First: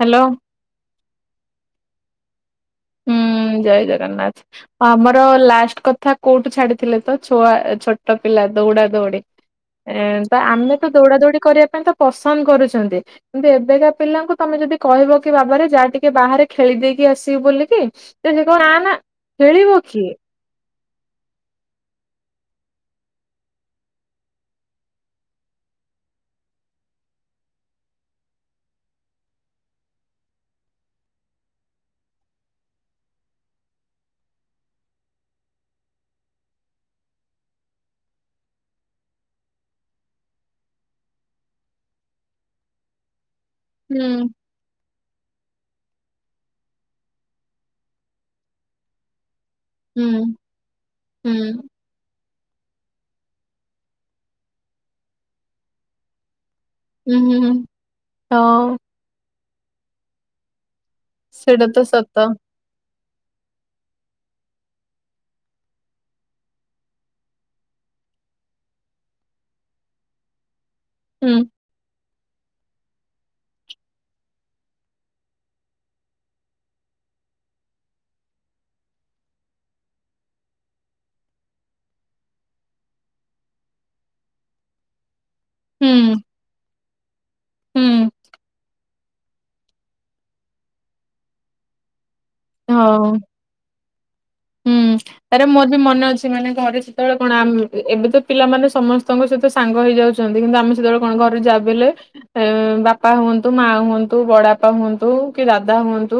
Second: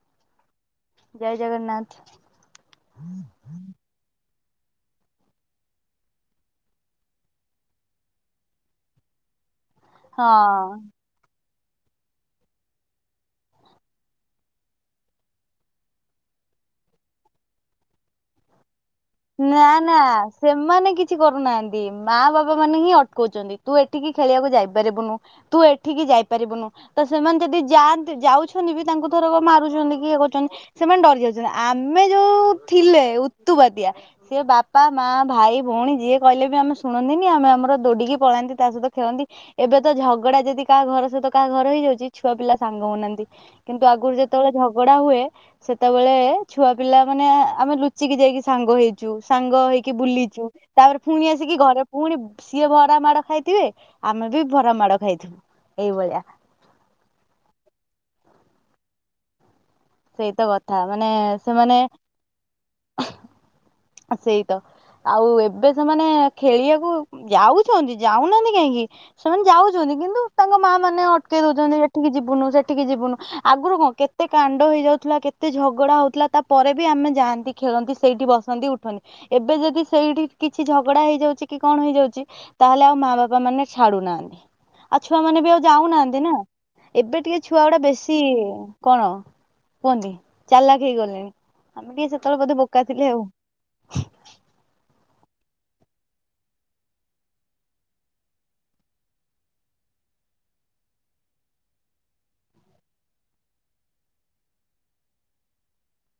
Hello. ଜୟ ଜଗନ୍ନାଥ୍। ହୁଁ ଜୟ ଜଗନ୍ନାଥ୍। ଆମର ଲାଷ୍ଟ କଥା କୋଉଠୁ ଛାଡିଥିଲେ ତ ଛୁଆ ଛୋଟ ପିଲା ଦୌଡା ଦୌଡି। ଏ ତ ହଁ ଆମେ ତ ଦୌଡା ଦୌଡି କରିବା ପାଇଁ ତ ପସନ୍ଦ କରୁଛନ୍ତି। କିନ୍ତୁ ଏବେକା ପିଲାଙ୍କୁ ତମେ ଯଦି କହିବ କି ବାବାରେ ଯା ଟିକେ ବାହାରେ ଖେଳିଦେଇକି ଆସିବୁ ବୋଲି କି ସେ କହିବ ନା ନା। ନା ଖେଳିବ ନା। କିଏ? ସେମାନେ କିଛି କରୁନାହାନ୍ତି ମା ବାପା ମାନେ ହିଁ ଅଟକଉଛନ୍ତି ତୁ ଏଠିକି ଖେଳିବାକୁ ଯାଇପାରିବୁନୁ। ତୁ ଏଠିକି ଯାଇପାରିବୁନୁ। ତ ସେମାନେ ଯଦି ଯାଆନ୍ତି ଯାଉଛନ୍ତି ବି ତାଙ୍କୁ ଥରକ ମାରୁଛନ୍ତି କି ଇଏ କରୁଛନ୍ତି। ସେମାନେ ଡରିଯାଉଛନ୍ତି ଆମେ ଯୋଉ ଥିଲେ ଉତୁପାତିଆ। ସିଏ ବାପା ମାଆ ଭାଇ ଭଉଣୀ ଯିଏ କହିଲେ ବି ଆମେ ଶୁଣନ୍ତିନି ଆମେ ଆମର ଦୌଡ଼ିକି ପଳାନ୍ତି ତା ସହିତ ଖେଳନ୍ତି। ଏବେ ତ ଝଗଡା ଯଦି କାହା ଘର ସହିତ କାହା ଘର ହେଇଯାଉଛି ଛୁଆ ପିଲା ସାଙ୍ଗ ହଉନାହାନ୍ତି। କିନ୍ତୁ ହୁଁ ଆଗରୁ ଯେତେବେଳେ ଝ ଝଗଡା ହୁଏ ସେତେବେଳେ ଛୁଆ ପିଲା ମାନେ ଆମେ ଲୁଚିକି ଯାଇକି ସାଙ୍ଗ ହେଇ ଚୁ ସାଙ୍ଗ ହେଇକି ହୁଁ ବୁଲିଚୁ ତାପରେ ପୁଣି ହୁଁ ଆସିକି ଘରେ ପୁଣି ସିଏ ଭରା ମାଡ ଖାଇଥିବେ ଆମେ ବି ଭରା ମାଡ ଖାଇଥିବୁ ଏଇଭଳିଆ। ହୁଁ ହୁଁ ହଁ। ସେଇତ କଥା ମାନେ ସେଇଟା ସେମାନେ ତ ସତ ସେଇତ। ଆଉ ଏବେ ସେମାନେ ଖେଳିବାକୁ ଯାଉଛନ୍ତି ଯାଉନାହାନ୍ତି କାହିଁକି। ସେମାନେ ଯାଉଛନ୍ତି କିନ୍ତୁ ତାଙ୍କ ମା ମାନେ ହୁଁ ଅଟକେଇ ଦଉଛନ୍ତି, ସେଠିକି ଯିବୁନୁ ସେଠିକି ଯିବୁନୁ ଆଗରୁ କଣ କେତେ କ ହେଇଯାଉଥିଲା, କେତେ ଝଗଡା ହଉଥିଲା ତାପରେ ବି ଆମେ ଯାଆନ୍ତି ଖେଳନ୍ତି ସେଇଠି ବସନ୍ତି ଉଠନ୍ତି। ଏବେ ଯଦି ସେଇଠି କିଛି ଝଗଡା ହେଇଯାଉଚି କି କଣ ହେଇଯାଉଚି ତାହଲେ ଆଉ ମା ବାପା ମାନେ ଛାଡ଼ୁନହନ୍ତି। ଆଉ ଛୁଆ ମାନେ ବି ଆଉ ହୁଁ। ଯାଉନାହାନ୍ତି ନା ଏବେ ଟିକେ ଛୁଆ ହୁଁ ଗୁଡା ବେଶୀ କଣ କୁହନ୍ତି ଚାଲାକ ହେଇ ଗଲେଣି ଆମେ ଟିକେ ସେତେବେଳେ ବୋଧେ ବୋକ ଥିଲେ ହଁ। ଆଉ। ହଁ ତାର ମୋର ବି ମନେ ଅଛି ମାନେ ଘରେ ସେତେବେଳେ କଣ ଏବେ ତ ପିଲାମାନେ ସମସ୍ତଙ୍କ ସହିତ ତ ସାଙ୍ଗ ହେଇଯାଉଛନ୍ତି କିନ୍ତୁ ଆମେ ସେତେବେଳେ କଣ ଘରେ ଯା ବିହେଲେ ଏ ବାପା ହୁଅନ୍ତୁ ମା ହୁଅନ୍ତୁ ବଡ ବାପା ହୁଅନ୍ତୁ କି ଦାଦା ହୁଅନ୍ତୁ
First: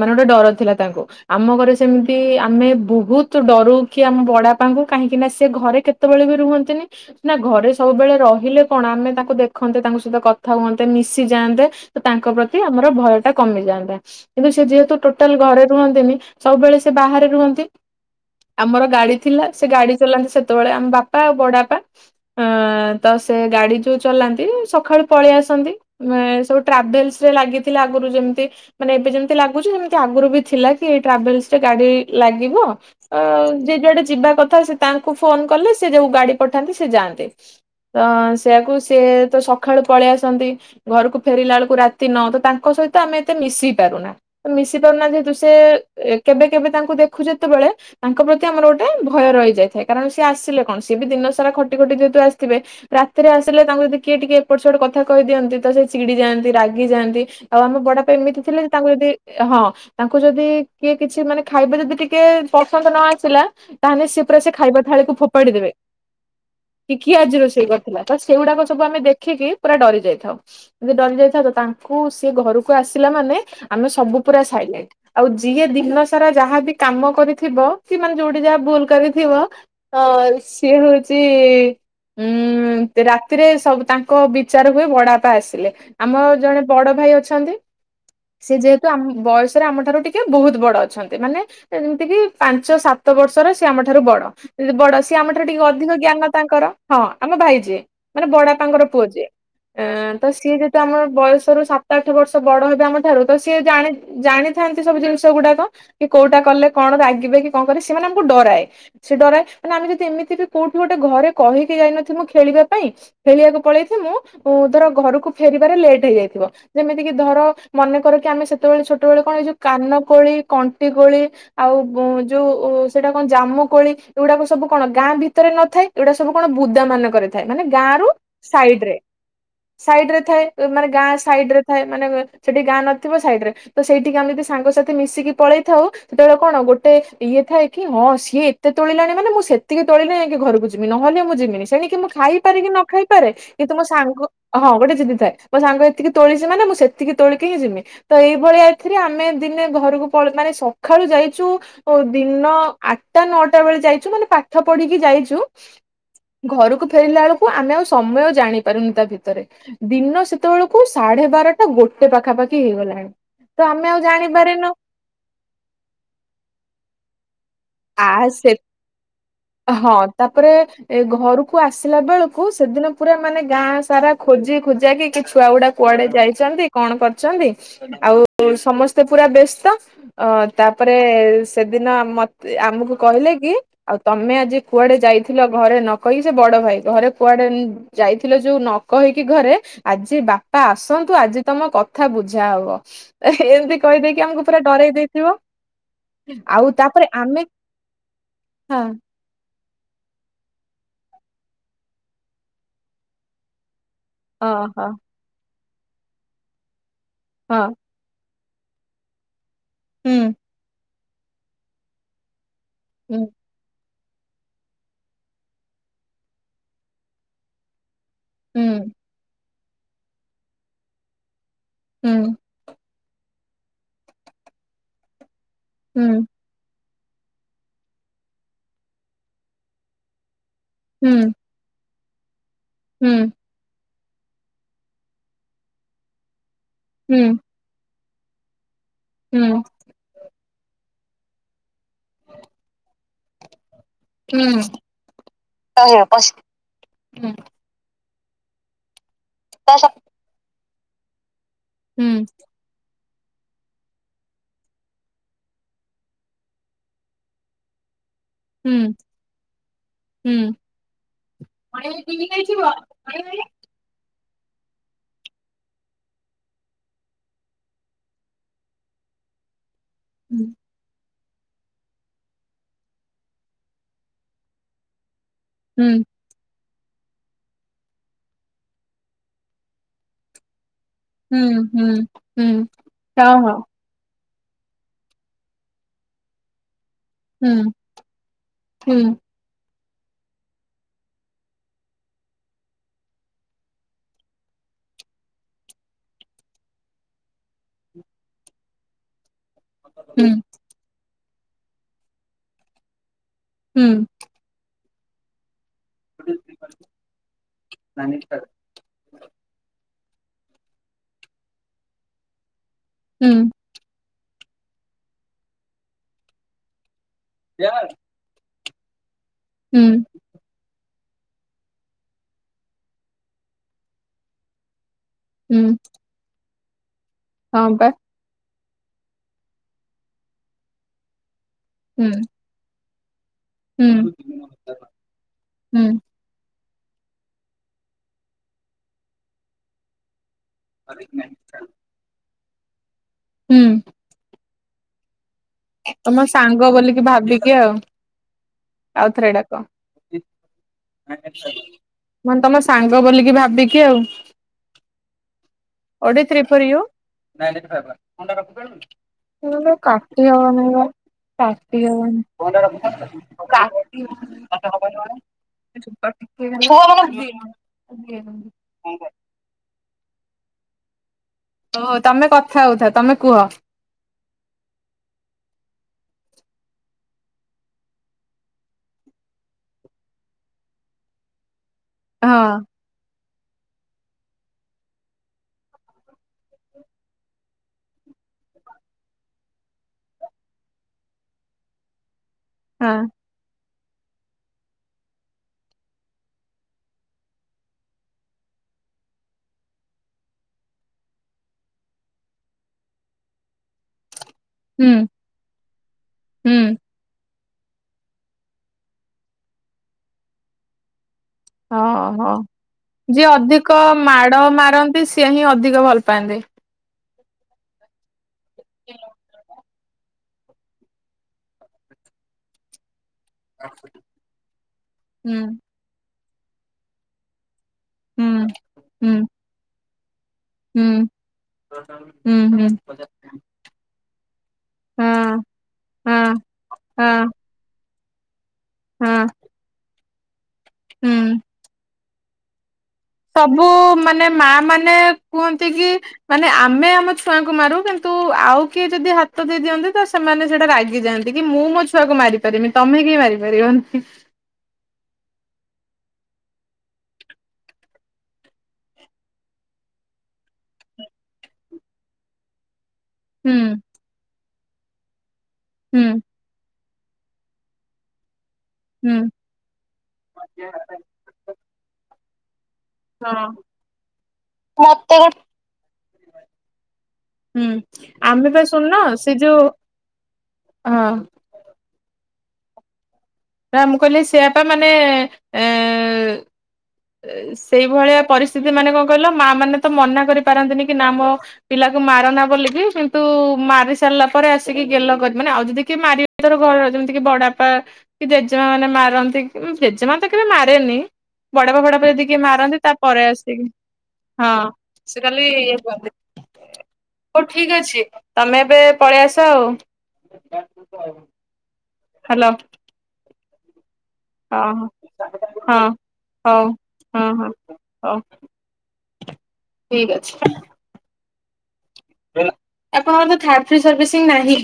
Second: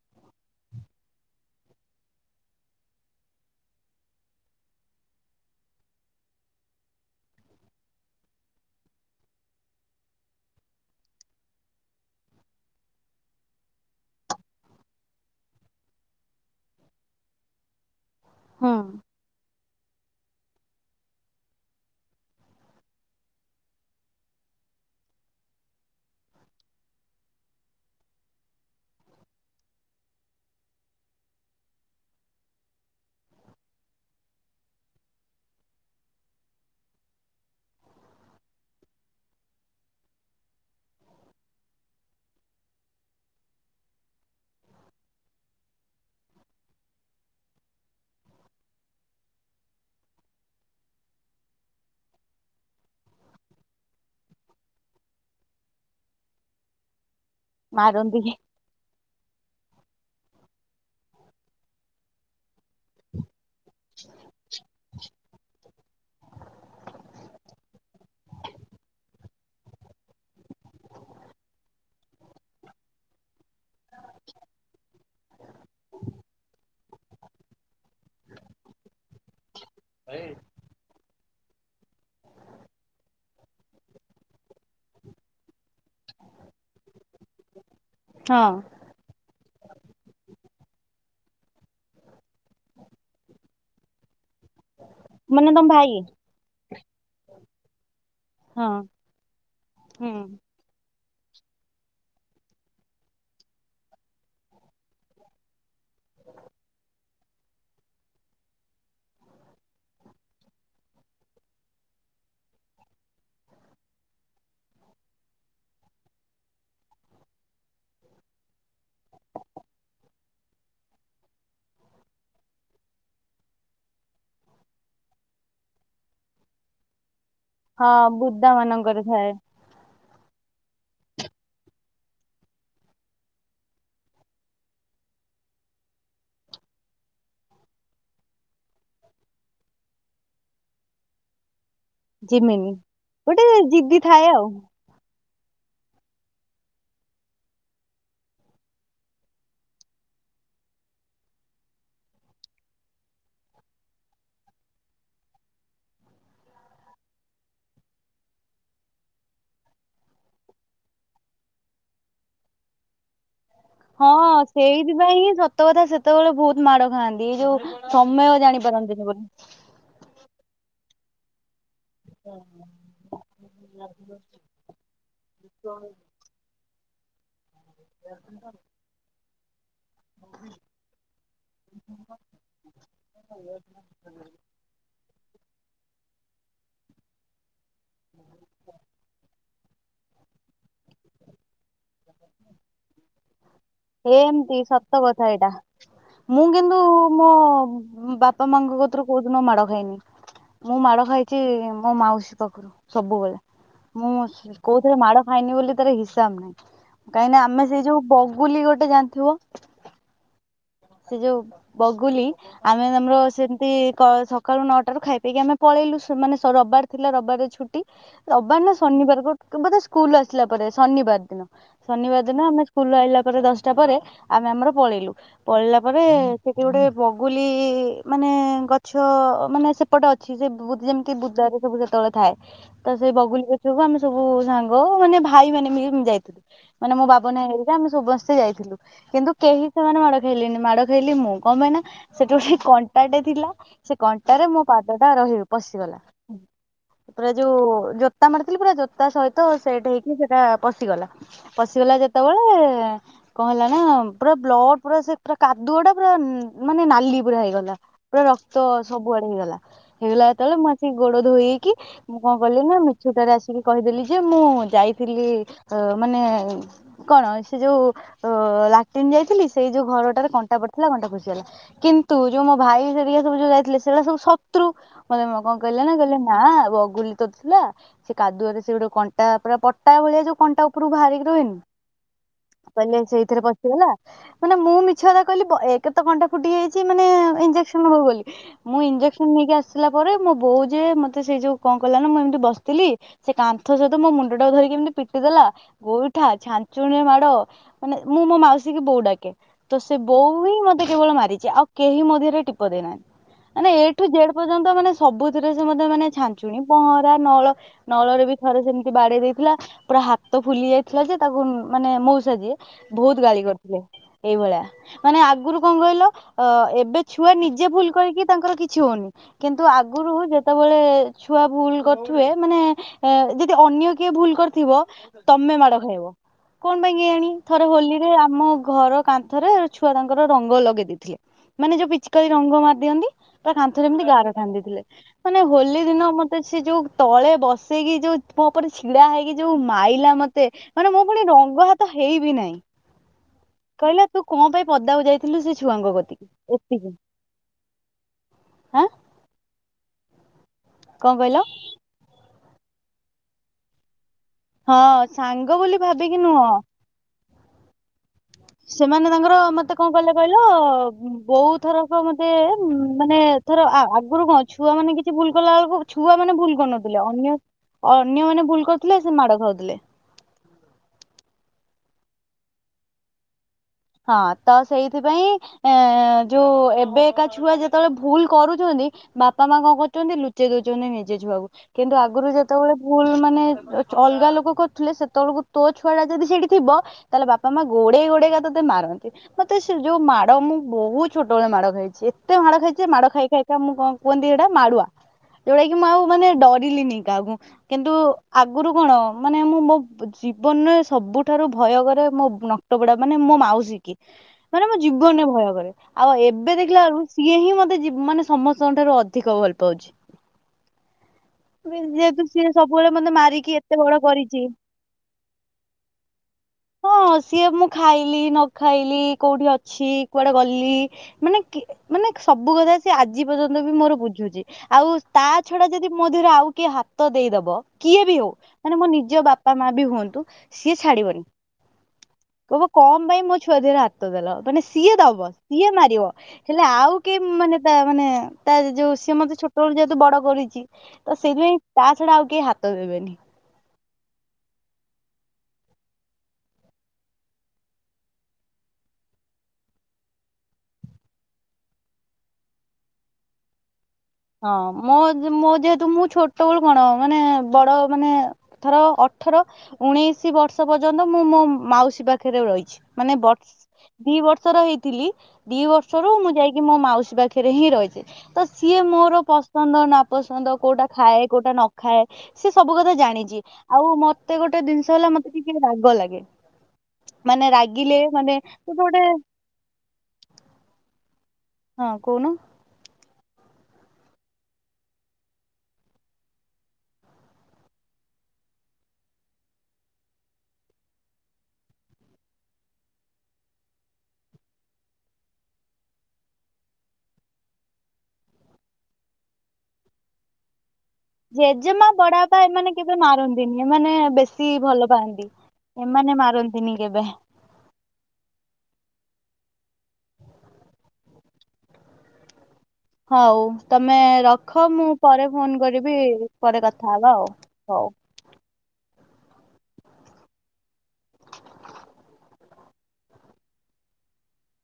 ମାନେ ଗୋଟେ ଡର ଥିଲା ତାଙ୍କୁ ଆମ ଘରେ ସେମିତି ଆ ଆମେ ବହୁତ ଡରୁ କି ଆମ ବଡାପାଙ୍କୁ କାହିଁକି ନା ସେ ଘରେ କେତେବେଳେ ବି ରୁହନ୍ତିନି। ନା ଘରେ ସବୁବେଳେ ରହିଲେ କଣ ଆମେ ତାଙ୍କୁ ଦେଖନ୍ତେ ତାଙ୍କ ସହିତ କଥା ହୁଅନ୍ତେ ମିଶିଯାଆନ୍ତେ ତ ତାଙ୍କ ପ୍ରତି ଆମର ଭୟ ଟା କମିଯାଆନ୍ତା। କିନ୍ତୁ ସେ ଯେହେତୁ ଟୋଟାଲ ଘରେ ରୁହନ୍ତିନି ସବୁବେଳେ ସେ ବାହାରେ। ରୁହନ୍ତି। ହଁ। ଆମର ଗାଡି ଥିଲା ସେ ଗାଡି ଚଲାନ୍ତି ସେତେବେଳେ, ଆମ ବାପା ଆଉ ବଡ ବାପା ଅ ତ ସେ ଗାଡି ଯୋଉ ଚଲାନ୍ତି ସକାଳୁ ପଳେଇ ଆସନ୍ତି। ସବୁ ଟ୍ରାଭେଲସ ରେ ଲାଗିଥିଲା ଆଗରୁ ଯେମିତି ମାନେ ଏବେ ଯେମିତି ଲାଗୁଛି ଯେମିତି ଆଗରୁ ବି ଥିଲା କି ଟ୍ରାଭେଲସ ରେ ଗାଡି ଲାଗିବ। ଅ ଯିଏ ଯୋଆଡେ ଯିବା କଥା ସେ ତାଙ୍କୁ ଫୋନ କଲେ ସେ ଯୋଉ ଗାଡି ପଠାନ୍ତି ସେ ଯାଆନ୍ତି। ତ ସେଆକୁ ସିଏ ତ ସକାଳୁ ପଳେଇ ଆସନ୍ତି। ଘରକୁ ଫେରିଲା ବେଳକୁ ରାତି ନ ତ ତାଙ୍କ ସହିତ ଆମେ ଏତେ ମିଶି ପାରୁନା। ମିଶି ପାରୁନା ଯେହେତୁ ସେ କେବେ କେବେ ତାଙ୍କୁ ଦେଖୁ ଯେତେବେଳେ ତାଙ୍କ ପ୍ରତି ଆମର ଗୋଟେ ଭୟ ରହିଯାଇଥାଏ, କାରଣ ସିଏ ଆସିଲେ କଣ ସିଏ ବି ଦିନ ସାରା ଖଟି ଖଟି ଯେହେତୁ ଆସିଥିବେ ରାତିରେ ଆସିଲେ ତାଙ୍କୁ ଯଦି କିଏ ଟିକେ ଏପଟ ସେପଟ କଥା କହିଦିଅନ୍ତି ତ ସେ ଚିଡି ଯାଆନ୍ତି ରାଗି ଯାଆନ୍ତି। ଆଉ ଆମ ବଡ ପାଇଁ ମାରନ୍ତି ଏମିତି ଥିଲେ ଯେ ତାଙ୍କୁ ଯଦି ହଁ ତାଙ୍କୁ ଯଦି କିଏ କିଛି ମାନେ ଖାଇବା ଯଦି ଟି ଟିକେ ପସନ୍ଦ ନ ଆସିଲା ତାହେଲେ ସିଏ ପୁରା ସେ ଖାଇବା ଥାଳିକୁ ଫୋପାଡି ଦେବେ। କି କି ଆଜି ରୋଷେଇ କରିଥିଲା ତ ସେଇଗୁଡାକ ସବୁ ଆମେ ଦେଖିକି ପୁରା ଡରି ଯାଇଥାଉ। ଯଦି ଡରି ଯାଇଥାଉ ତ ତାଙ୍କୁ ସିଏ ଘରକୁ ଆସିଲା ମାନେ ଆମେ ସବୁ ପୁରା ସାଇଲେଣ୍ଟ, ଆଉ ଯିଏ ଦିନ ସାରା ଯାହା ବି କାମ କରିଥିବ କି ମାନେ ଯୋଉଠି ଯାହା ଭୁଲ କରିଥିବ ତ ସି ସିଏ ହଉଛି ଉୁଁ ରାତିରେ ସବୁ ତାଙ୍କ ବିଚାର ହୁଏ ବଡବାପା ଆସିଲେ। ଆମ ର ଜଣେ ବଡ ଭାଇ ଅଛନ୍ତି। ହଁ ସେ ଯେହେତୁ ଆମ ବୟସରେ ଆମ ଠାରୁ ଟିକେ ବୋହୁତ ବଡ ଅଛନ୍ତି। ମାନେ ଯେମିତି କି ପାଞ୍ଚ ସାତ ବର୍ଷର ସିଏ ଆମ ଠାରୁ ବଡ, ଯ ବଡ ସି ଆମ ଠାରୁ ମାନେ ଟିକେ ତମ ଅଧିକ ଭାଇ ଜ୍ଞାନ ତାଙ୍କର, ହଁ ଆମ ଭାଇ ଯିଏ। ମାନେ ହଁ। ବଡାପାଙ୍କର ପୁଅ ଯିଏ ଅ ତ ସିଏ ଯି ତ ଆମର ବୟସ ର ସାତ ଆଠ ବର୍ଷ ବଡ ହେବେ ଆମ ଠାରୁ ତ ସିଏ ଜା ଜାଣିଥାନ୍ତି ସବୁ ଜିନିଷ ଗୁଡାକ। କି କୋଉଟା କଲେ କଣ ରାଗିବେ କି କଣ କିବରେ ସେମାନେ ଆମକୁ ଡରାଏ। ସେ ଡରାଏ ମାନେ ଆମେ ଯଦି ଏମିତି ବି କୋଉଠି ଗୋଟେ ଘରେ କହିକି ଯାଇନଥିବୁ ଖେଳିବା ପାଇଁ ଖେଳିବାକୁ ପଳେଇଥିଲି ମୁଁ ତର ଘରକୁ ଫେରିବାରେ ଲେଟ୍ ହେଇଯାଇଥିବ। ଯେମିତିକି ଧର ମନେକର କି ଆମେ ସେତେବେଳେ ଛୋଟବେଳେ କଣ ହେଇଛୁ କାନ କୋଳି କଣ୍ଟି କୋଳି ଆଉ ଯୋଉ ସେଇଟା କଣ ଜାମୁକୋଳି ଏଗୁଡାକ ସବୁ କଣ ଗାଁ ଭିତରେ ନଥାଏ। ଏଗୁଡା ସବୁ କଣ ବୁଦା ମାନଙ୍କ ରିରେଥାଏ ମାନେ ଗାଁ ର ହଁ ବୁଦା ସାଇଡ ରେ। ମାନଙ୍କର ଥାଏ ସାଇଡ ରେ ଥାଏ ମାନେ ଗାଁ ସାଇଡ ରେ ଥାଏ ମାନେ ସେଠି ଗାଁ ନଥିବ ସାଇଡ ରେ। ତ ସେଇଠିକି ଆମେ ଯଦି ସାଙ୍ଗସଥି ମିଶିକି ପଳେଇ ଥାଉ ସେତେବେଳେ କଣ ଗୋଟେ ଇଏ ଥାଏ କି ହଁ ସିଏ ଏତେ ତୋିଲାଣି ମାନେ ମୁଁ ସେତିକି ତୋଳିିଲଣି ଆ ଘରକୁ ଯିବି। ମି ନହେଲେ ମୁଁ ଯିମିନି ସେଣିକି ମୁଁ ଖାଇପାରେ କି ଜିମିନି ନ ଖାଇପାରେ ଗୋଟେ କିନ୍ତୁ ମୋ ଜିଦି ଥାଏ ସାଙ୍ଗ ଆଉ। ହଁ ଗୋଟେ ଜିଧି ଥାଏ। ମୋ ସାଙ୍ଗ ଏତିକି ତୋଳିଛିି ମାନେ ମୁଁ ସେତିକି ତୋଳିକି ହିଁ ଯିମି ତ ଏଇଭଳିଆ ଏଥିରେ ଆମେ ଦିନେ ଘରକୁ। ପଳେଇ ମାନେ ସକାଳୁ ଯାଇଛୁ। ଓ ଦିନ ଆଠଟା ନଅଟା ବେଳେ ଯାଇଛୁ ମାନେ ପାଠ ପଢିକି ଯାଇଛୁ। ଘରକୁ ଫେରିଲା ବେଳକୁ ଆମେ ଆଉ ସମୟ ଜାଣି ପାରୁନି ତା ଭିତରେ। ଦିନ ସେତେବେଳକୁ ସାଢେ ବାରଟା ଗୋଟେ ପାଖା‌ ପାଖି ହେଇ ଗଲାଣି। ହଁ ସେଇଥି ପାଇଁ ହିଁ ସତ କଥା ସେତେବେଳେ ବହୁତ ମାଡ ଖାଆନ୍ତି ଏ ଯୋଉ। ଆ ସମୟ ସେ ଜାଣି ପାରନ୍ତିନି ବୋଲି। ହଁ ତାପରେ ଏ ଘରୁ। କୁ ଆସିଲା ବେଳକୁ ସେଦିନ ପୁରା ମାନେ ଗାଁ ସାରା ଖୋଜି ଖୁଜା କିି କି ଛୁଆ ଗୁଡା କୁଆଡେ ଯାଇଛନ୍ତି। କଣ କରଛନ୍ତି। ଆଉ ସମସ୍ତେ ପୁରା ବ୍ୟସ୍ତ ଅ ତାପରେ ସେଦିନ ଆ ମ ତେ ଆମକୁ କହିଲେ କି ଆଉ ତମେ ଆଜି କୁଆଡେ ଯାଇଥିଲ ଘରେ ନ କହି ସେ ବଡ ଭାଇ ଘରେ କୁଆଡେ ଯାଇଥିଲ ଯୋଉ ନ କହିକି ଘରେ। ଆଜି ବାପା ଆସନ୍ତୁ ଆଜି ତମ କଥା ବୁଝା ହବ। ତ ଏମତି କହିଦେଇକି ଆମକୁ ଏମତି ପୁରା ଡରେଇ ସତ କଥା ଦେଇଥିବ ଏଇଟା। ମୁଁ ଆଉ କିନ୍ତୁ ତାପରେ। ମୋ ଆମେ ବାପା ମାଙ୍କ ହଁ କତରୁ। କୋଉ ଦିନ ମାଡ ଖାଇନି ମୁଁ ମାଡ ଖାଇଛି ମୋ ମାଉସୀ ପାଖରୁ ସବୁବେଳେ। ମୁଁ ସ୍ କୋଉ ଓହୋ ଥିରେ ମାଡ ଖାଇନି ବୋଲି ତାର ହିସାବ ନାହିଁ କାହିଁକିନା ଆମେ ହଁ ସେଇ ଯୋଉ ବ ଗୁଲି ଗୋଟେ ଜାଣିଥିବ। ହୁଁ। ସେଇ ଯୋଉ ବଗୁଲି ଆମେ ମାନେ ହଁ କ ସେମିତି। ତ ସକାଳୁ ନଅଟା ରୁ ଖାଇ ପକି ଆମେ ପଳେଇଲୁ ସୁ ମାନେ ରବିବାର ଥିଲା ରବିବାର ରେ ଛୁଟି। ହୁଁ ରବାର ନା ଶନିବାର କୋ ବୋଧେ ସ୍କୁଲ ରୁ ଆସିଲା ପରେ ଶନିବାର ଦିନ। ଶନିବାର ହୁଁ ଦିନ ଆମେ ସ୍କୁଲ ଆଇିଲା ପରେ ଦଶଟା ପରେ ଆମେ ଆମର ପଳେଇଲୁ ପଳେଇିଲା ପରେ। ସେଠି ଗୋଟେ ବଗୁଲି ମାନେ ଗଛ ମାନେ ସେପଟେ ଅଛି ସେ ବୁ ଯେମତି ହୁଁ ହୁଁ ବୁଦା ରେ ସବୁ ସେତେ ବେଳେ ଥାଏ। ତ ସେଇ ବଗୁଲି ଗଛକୁ ଆମେ ସବୁ ସାଙ୍ଗ ମାନେ ଭାଇ ମାନେ ମି ଯାଇଥିଲୁ। ମାନେ ମୋ ବାବୁ ନା ଘରିକା ଆମେ ସମସ୍ତେ ଯାଇଥିଲୁ କିନ୍ତୁ କେହି ସେମାନେ ମାଡ ଖାଇଲେନି ମାଡ ଖାଇଲି ମୁଁ କଁ ପାଇଁ ନା ସେଠି ଗୋଟେ କଣ୍ଟାଟେ ଥିଲା। ସେ କଣ୍ଟାରେ ମୋ ପାଦ ଟା ରହି ପଶିଗଲା ପୁରେ ଯୋଉ ଯୋ ଜୋତା ମାଡିଥିଲି ପୁରା ଜୋତା ସହିତ ସେଟ ହେଇକି ସେଇଟା ପଶିଗଲା। ପଶିଗଲା ଯେତେ ବେଳେ କଁ ହେଲା ନା ପୁରା ବ୍ଲଡ ପୁରା ସେ ପୁରା କାଦୁଅ ଟା ପୁରା ମାନେ ନାଲି ପୁରା ହେଇଗଲା ପୁରା ରକ୍ତ ସବୁଆଡେ ହେଇଗଲା। ହେଇଗଲା ଯେତେବେଳେ ମୁଁ ଆସିକି ଗୋଡ ଧୋଇ ହେଇକି ମୁଁ କଣ କଲିି ନା ମିଛୁଟା ରେ ଆସିକି। କହିଦେଲି ଯେ ମୁଁ ଯାଇଥିଲି ଉଁ ମାନେ। କଣ ସେ ଯୋଉ ଲାଟିନ୍ ଯାଇଥିଲି ସେଇ ଯୋଉ ଘର ଟାରେ କଣ୍ଟା ପଡିଥିଲା କଣ୍ଟା ପିସିଗଲା କିନ ନ୍ତୁ ଯୋଉ ମୋ ଭାଇ ହେରିକା ସବୁ ଯୋଉ ଯାଇଥିଲେ ସେଗୁାଡା ସବୁ ଶତ୍ରୁ ମାତେ ମ କଁ କହିଲେ ନା କହିଲେ। ନା ବଗୁଲି ତୋଳୁ ଥିଲା ସେ କାଦୁଆରେ ସେ ଗୋଟେ କଣ୍ଟା ପୁରା ପଟା ଭଳିଆ ଯୋଉ କଣ୍ଟା ଉପରୁ ବାହାରିକି। ରୁହେନି କହିଲେ ସେଇ ଥିରେ ପଶିଗଲା। ମାନେ ମୁଁ ମିଛ କଥା କହିଲି ବ ଏ କେରେ ତ କଣ୍ଟା ଫୁଟି ଯାଇଛି। ଚି ମାନେ ଇଞେକସନ ନେବି ବୋଲି ମୁଁ ଇନଞେକସନ ନେଇକି ଆ ଆସିଲା ପରେ ମୋ ବୋଉ ଯେ ମତେ ସେଇ ଯୋଉ କଣ କିଲାନ ମୁଁ ଏମିତି ବସିଥିଲି। ସେ କାନ୍ଥ ସହିତ ମୋ ମୁଣ୍ଡ ଟାକୁ ଧରିକି ଏମିତି ପିଟି ଦେଲା ଗୋଇଠା ଛାଞ୍ଚୁଣି ରେ ମାଡ଼। ମାନେ ମୁଁ ମୋ ମାଉସୀକୁ ବୋଉ ଡାକେ। ତ ସେ ବୋଉ ହିଁ ମତେ କେବଳ ମାରିଛି ଆଉ କେହି ମୋ ଧିଏରେ ଟିପ ଦେଇନାହାନ୍ତି। ହୁଁ। ଜେଡ ପର୍ଯ୍ୟନ୍ତ ମାନେ ସବୁଥିରେ ସେ ମାନେ ଛାଞ୍ଚୁଣି, ପହଁରା ନଳ ନଳରେ ବି ଥରେ ସେମିତି ବାଡେଇ ଦେଇଥିଲା। ପୁରା ହାତ ଫୁଲିଯାଇଥିଲା ଯେ ତାକୁ ମାନେ ମଉସା ଯିଏ ବହୁତ ଗାଳି କରିଥିଲେ। ଏଇଭଳିଆ ମାନେ ଆଗରୁ କଣ କହିଲ ଅ ଏବେ ଛୁଆ ନିଜେ ଭୁଲ କରିକି ତାଙ୍କର କିଛି ହଉନି। କିନ୍ତୁ ଆଗରୁ ଯେ ଯେତେବେଳେ ଛୁଆ ଭୁଲ କରୁଥିବେ ମାନେ ଯଦି ଅନ୍ୟ କିଏ ଭୁଲ କରିଥିବ? ତମେ ମାଡ ଖାଇବ କଣ ପାଇଁ କେଆଣି ଥରେ ହୋଲିରେ ଆମ ଘର କାନ୍ଥରେ ଛୁଆ ତାଙ୍କର ରଙ୍ଗ ଲଗେଇ ଦେଇଥିଲେ ମାନେ ଯୋଉ ପିଚିକାରି ରଙ୍ଗ ମାରି ଦିଅନ୍ତି। ତା କାନ୍ଥରେ ଏମିତି ଗାର ଟାଣିଦେଇଥିଲେ ମାନେ ହୋଲି ଦିନ ମତେ ସେ ଯୋଉ ତଳେ ବସେଇକି ଯୋଉ ମୋ ଉପରେ ଛିଡା ହେଇକି ଯୋଉ ମାଇଲା ମତେ ମାନେ ମୁଁ ପୁଣି ରଙ୍ଗ ହା ତ ହେଇ ବିି ନାହିଁ। ହୁଁ। କହିଲା ତୁ କଣ ପାଇଁ ପଦାକୁ ଯାଇ ଥିଲୁ ସେ ଛୁଆ ତମ ସାଙ୍ଗ ବୋଲିକି ଭାବିକି ଆଉ ଆଁ ଆଉଥରେ ଡାକ। କଣ କହିଲ? ମାନେ ତମ ସାଙ୍ଗ ବୋଲିକି ଭାବିକି ଆଉ ହଁ ସାଙ୍ଗ ବୋଲି ଭାବିକି ଓଡେ ଥ୍ରୀ ନୁହଁ ଫୋର୍ ୟୁ ସେମାନେ ତାଙ୍କର ନହେଲେ ମତେ କଣ କହିଲେ କାଟି କହ ଲ ହବନି ବା ବୋଉ କାଟି ଥରକ ହବନି। ମତେ ମାନେ ଧର ଆଗରୁ କଣ ଛୁଆ ମାନେ କିଛି ଭୁଲ କଲା ବେଳକୁ ଛୁଆ କାଟି ମାନେ ଭୁଲ ଛୁଆ କରୁନଥିଲେ ମାନେ ଅନ୍ୟ ଅନ୍ୟ ମାନେ ଭୁଲ କରୁଥିଲେ ସେ ମାଡ଼ ଖାଉଥିଲେ। ଓ ତମେ କଥା ହଉଥା ତମେ କୁହ? ହଁ ତ ସେଇଥିପାଇଁ ଏଁ ଯୋଉ ଏବେକା ଛୁଆ ଯେତେବେଳେ ଭୁଲ କରୁଛନ୍ତି ବାପା ମା କଣ କରୁଚନ୍ତି ଲୁଚେଇ ଦଉଛନ୍ତି ନିଜେ ଛୁଆକୁ କିନ୍ତୁ ଆଗରୁ ହଁ ଯେତେବେଳେ ଭୁଲ ମାନେ ଅଲଗା ଲୋକ କରୁଥିଲେ ସେତେବେଳକୁ ତୋ ଛୁଆଟା ଯଦି ସେଇଠି ଥିବ ତାହେଲେ ବାପା ମା ଗୋଡେଇ ଗୋଡେଇକା ତ ମତେ ମାରନ୍ତି ମତେ ସେ ଯୋଉ ମାଡ ମୁଁ ବହୁତ ଛୋଟବେଳେ ମାଡ ଖାଇଚି ଏତେ ମାଡ଼ ଖାଇଛି ହଁ ମାଡ ଖାଇ ଖାଇ ତ ମୁଁ କଣ କୁହନ୍ତି ସେଇଟା ମାଡୁଆ ଯୋଉଟା କି ମୁଁ ଆଉ ମାନେ ଡରିଲିନି କାହାକୁ? କିନ୍ତୁ ଆଗରୁ କଣ ମାନେ ମୁଁ ମୋ ଜୀବନରେ ସବୁଠାରୁ ଭୟ କରେ ମୋ ନ ପଡା ମାନେ ମୋ ମାଉସୀ କି ମାନେ ମୋ ହୁଁ ଜୀବନରେ ଭୟ କରେ ଆଉ ଏବେ ହୁଁ ଦେଖିଲା ଆଳକୁ ସିଏ ହିଁ ମତେ ମାନେ ସମସ୍ତଙ୍କଠାରୁ ଅଧିକ ଭଲ ପାଉଚି। ହଁ ଯେହେତୁ ହଁ ସିଏ ସବୁବେଳେ ମତେ ଯିଏ ମାରିକି ଏତେ ଅଧିକ ବଡ ମାଡ କରିଚି। ମାରନ୍ତି ସିଏ ହିଁ ଅଧିକ ଭଲ ପାଆନ୍ତି। ହଁ ସିଏ ମୁଁ ଖାଇଲି ନ ଖାଇଲି କୋଉଠି ଅ ଛି କୁଆଡେ ଗଲି ମାନେ କି ମାନେ ସବୁ କଥା ସେ ଆଜି ପର୍ଯ୍ୟନ୍ତ ବି ମୋର ବୁଝୁଚି ଆଉ ତା ହୁଁ ଛଡା ଯଦି ମୋ ଦେହରେ ଆଉ କିଏ ହାତ ଦେଇଦବ କିଏ ବି ହୁଁ ହଉ ମାନେ ମୋ ହୁଁ ନିଜ ବାପା ମା ବି ହୁଅନ୍ତୁ ସିଏ ହୁଁ ଛାଡିବନି। ହୁଁ। କହିବ ହୁଁ କଣ ପାଇଁ ମୋ ଛୁଆ ଦେହରେ ହାତ ଦେଲ ମାନେ ସିଏ ହଁ ଦବ ସିଏ ମାରିବ। ହଁ ହେଲେ ଆଉ କେ ହଁ ମାନେ ତା ମାନେ ତା ଯୋଉ ହଁ ସିଏ ମତେ ଛୋଟ ବେଳୁ ଯେହେତୁ ବଡ କରିଚି ତ ହୁଁ ସେଇଥିପାଇଁ ତା ଛଡ଼ା ଆଉ କେହି ହାତ ଦେବେନି। ସବୁ ମାନେ ମା ମାନେ କୁହନ୍ତି କି? ମାନେ ଆମେ ଆମ ଛୁଆଙ୍କୁ ମାରୁ କିନ୍ତୁ ଆଉ କିଏ ଯଦି ହାତ ଦେଇ ଦିଅନ୍ତି ତ ସେମାନେ ସେଟା ରାଗି ଯାଆନ୍ତି। ମୁଁ ମୋ ଛୁଆକୁ ମାର ପାରିମି ତମେ କେହି ମାରିପାରିବନି। ହଁ ମୋ ମୋ ଯେହେତୁ ମୁଁ ଛୋଟବେଳୁ କଣ ମାନେ ବଡ ମାନେ ଧର ଅଠର ଉଣେଇଶି ବର୍ଷ ପର୍ଯ୍ୟନ୍ତ ମୁଁ ମୋ ମାଉସୀ ପାଖରେ ରହିଚି। ମାନେ ବର୍ଷ ଦିବର୍ଷର ହେଇଥିଲି ହୁଁ ଦିବର୍ଷରୁ ମୁଁ ଯାଇକି ମୋ ମାଉସୀ ପା ଖରେ ହିଁ ରହିଚି ତ ସିଏ ହୁଁ ମୋର ପସନ୍ଦ ନା ପସନ୍ଦ କୋଉଟା ଖାଏ କୋଉଟା ନଖାଏ ସେ ସବୁ କଥା ଜାଣିଚି ହଁ। ଆଉ ମତେ ଗୋଟେ ଜିନିଷ ହେଲା ମତେ କି ରାଗ ଲାଗେ। ମାନେ ରାଗିଲେ ହୁଁ ମାନେ ଆମେ ତ ଗୋଟେ ଶୁଣୁନ ଗୋଟେ ସେ ଯୋଉ ହଁ। ହଁ କହୁନ। ନା ମୁଁ କହିଲି ସେଆପା ମାନେ ଏ ସେଇଭଳିଆ ପରିସ୍ଥିତି ମାନେ କଣ କହିଲ ମା ମାନେ ତ ମନା କରିପାରନ୍ତିନି କି ନା ମ ପିଲାକୁ ମାରନା ବୋଲି ବି କିନ୍ତୁ ମାରି ସାରିଲା ପରେ ଆସିକି ଗେଲ କରି ମାନେ ଆଉ ଯଦି କିଏ ମାରି ତର ଘରର ଯେମିତି କି ବଡପା କି ଜେଜେମା ମାନେ ମାରନ୍ତି ଜେଜେମା ତ କେବେ ମାରେନି ବଡବାପା ଜେଜେମା ଫଡବାପା ଯଦି କିଏ ବଡାପା ଏମାନେ ମାରନ୍ତି କେବେ ତାପରେ ମାରନ୍ତିନି ଆସିକି ଏମାନେ ବେଶୀ ହଁ। ଭଲ ସେ ପାଆନ୍ତି ଖାଲି ଇଏ କୁହନ୍ତି ଏମାନେ ମାରନ୍ତି ତିନିକେବେ ହଉ ଠିକ ଅଛି ତମେ ଏବେ ପଳେଇ ଆସ ଆଉ ହ୍ୟାଲୋ। ହଉ ତମେ ରଖ ମୁଁ ହଁ ପରେ ଫୋନ ହଁ। କରିବି ହଁ ହଉ ପରେ କଥା ହବ ହଁ ଆଉ ହଁ ହଉ। ଠିକ୍ ଅଛି। ଆପଣଙ୍କର ତ ଥ ଫି ସରଭିଶିଁ ନାହିଁ।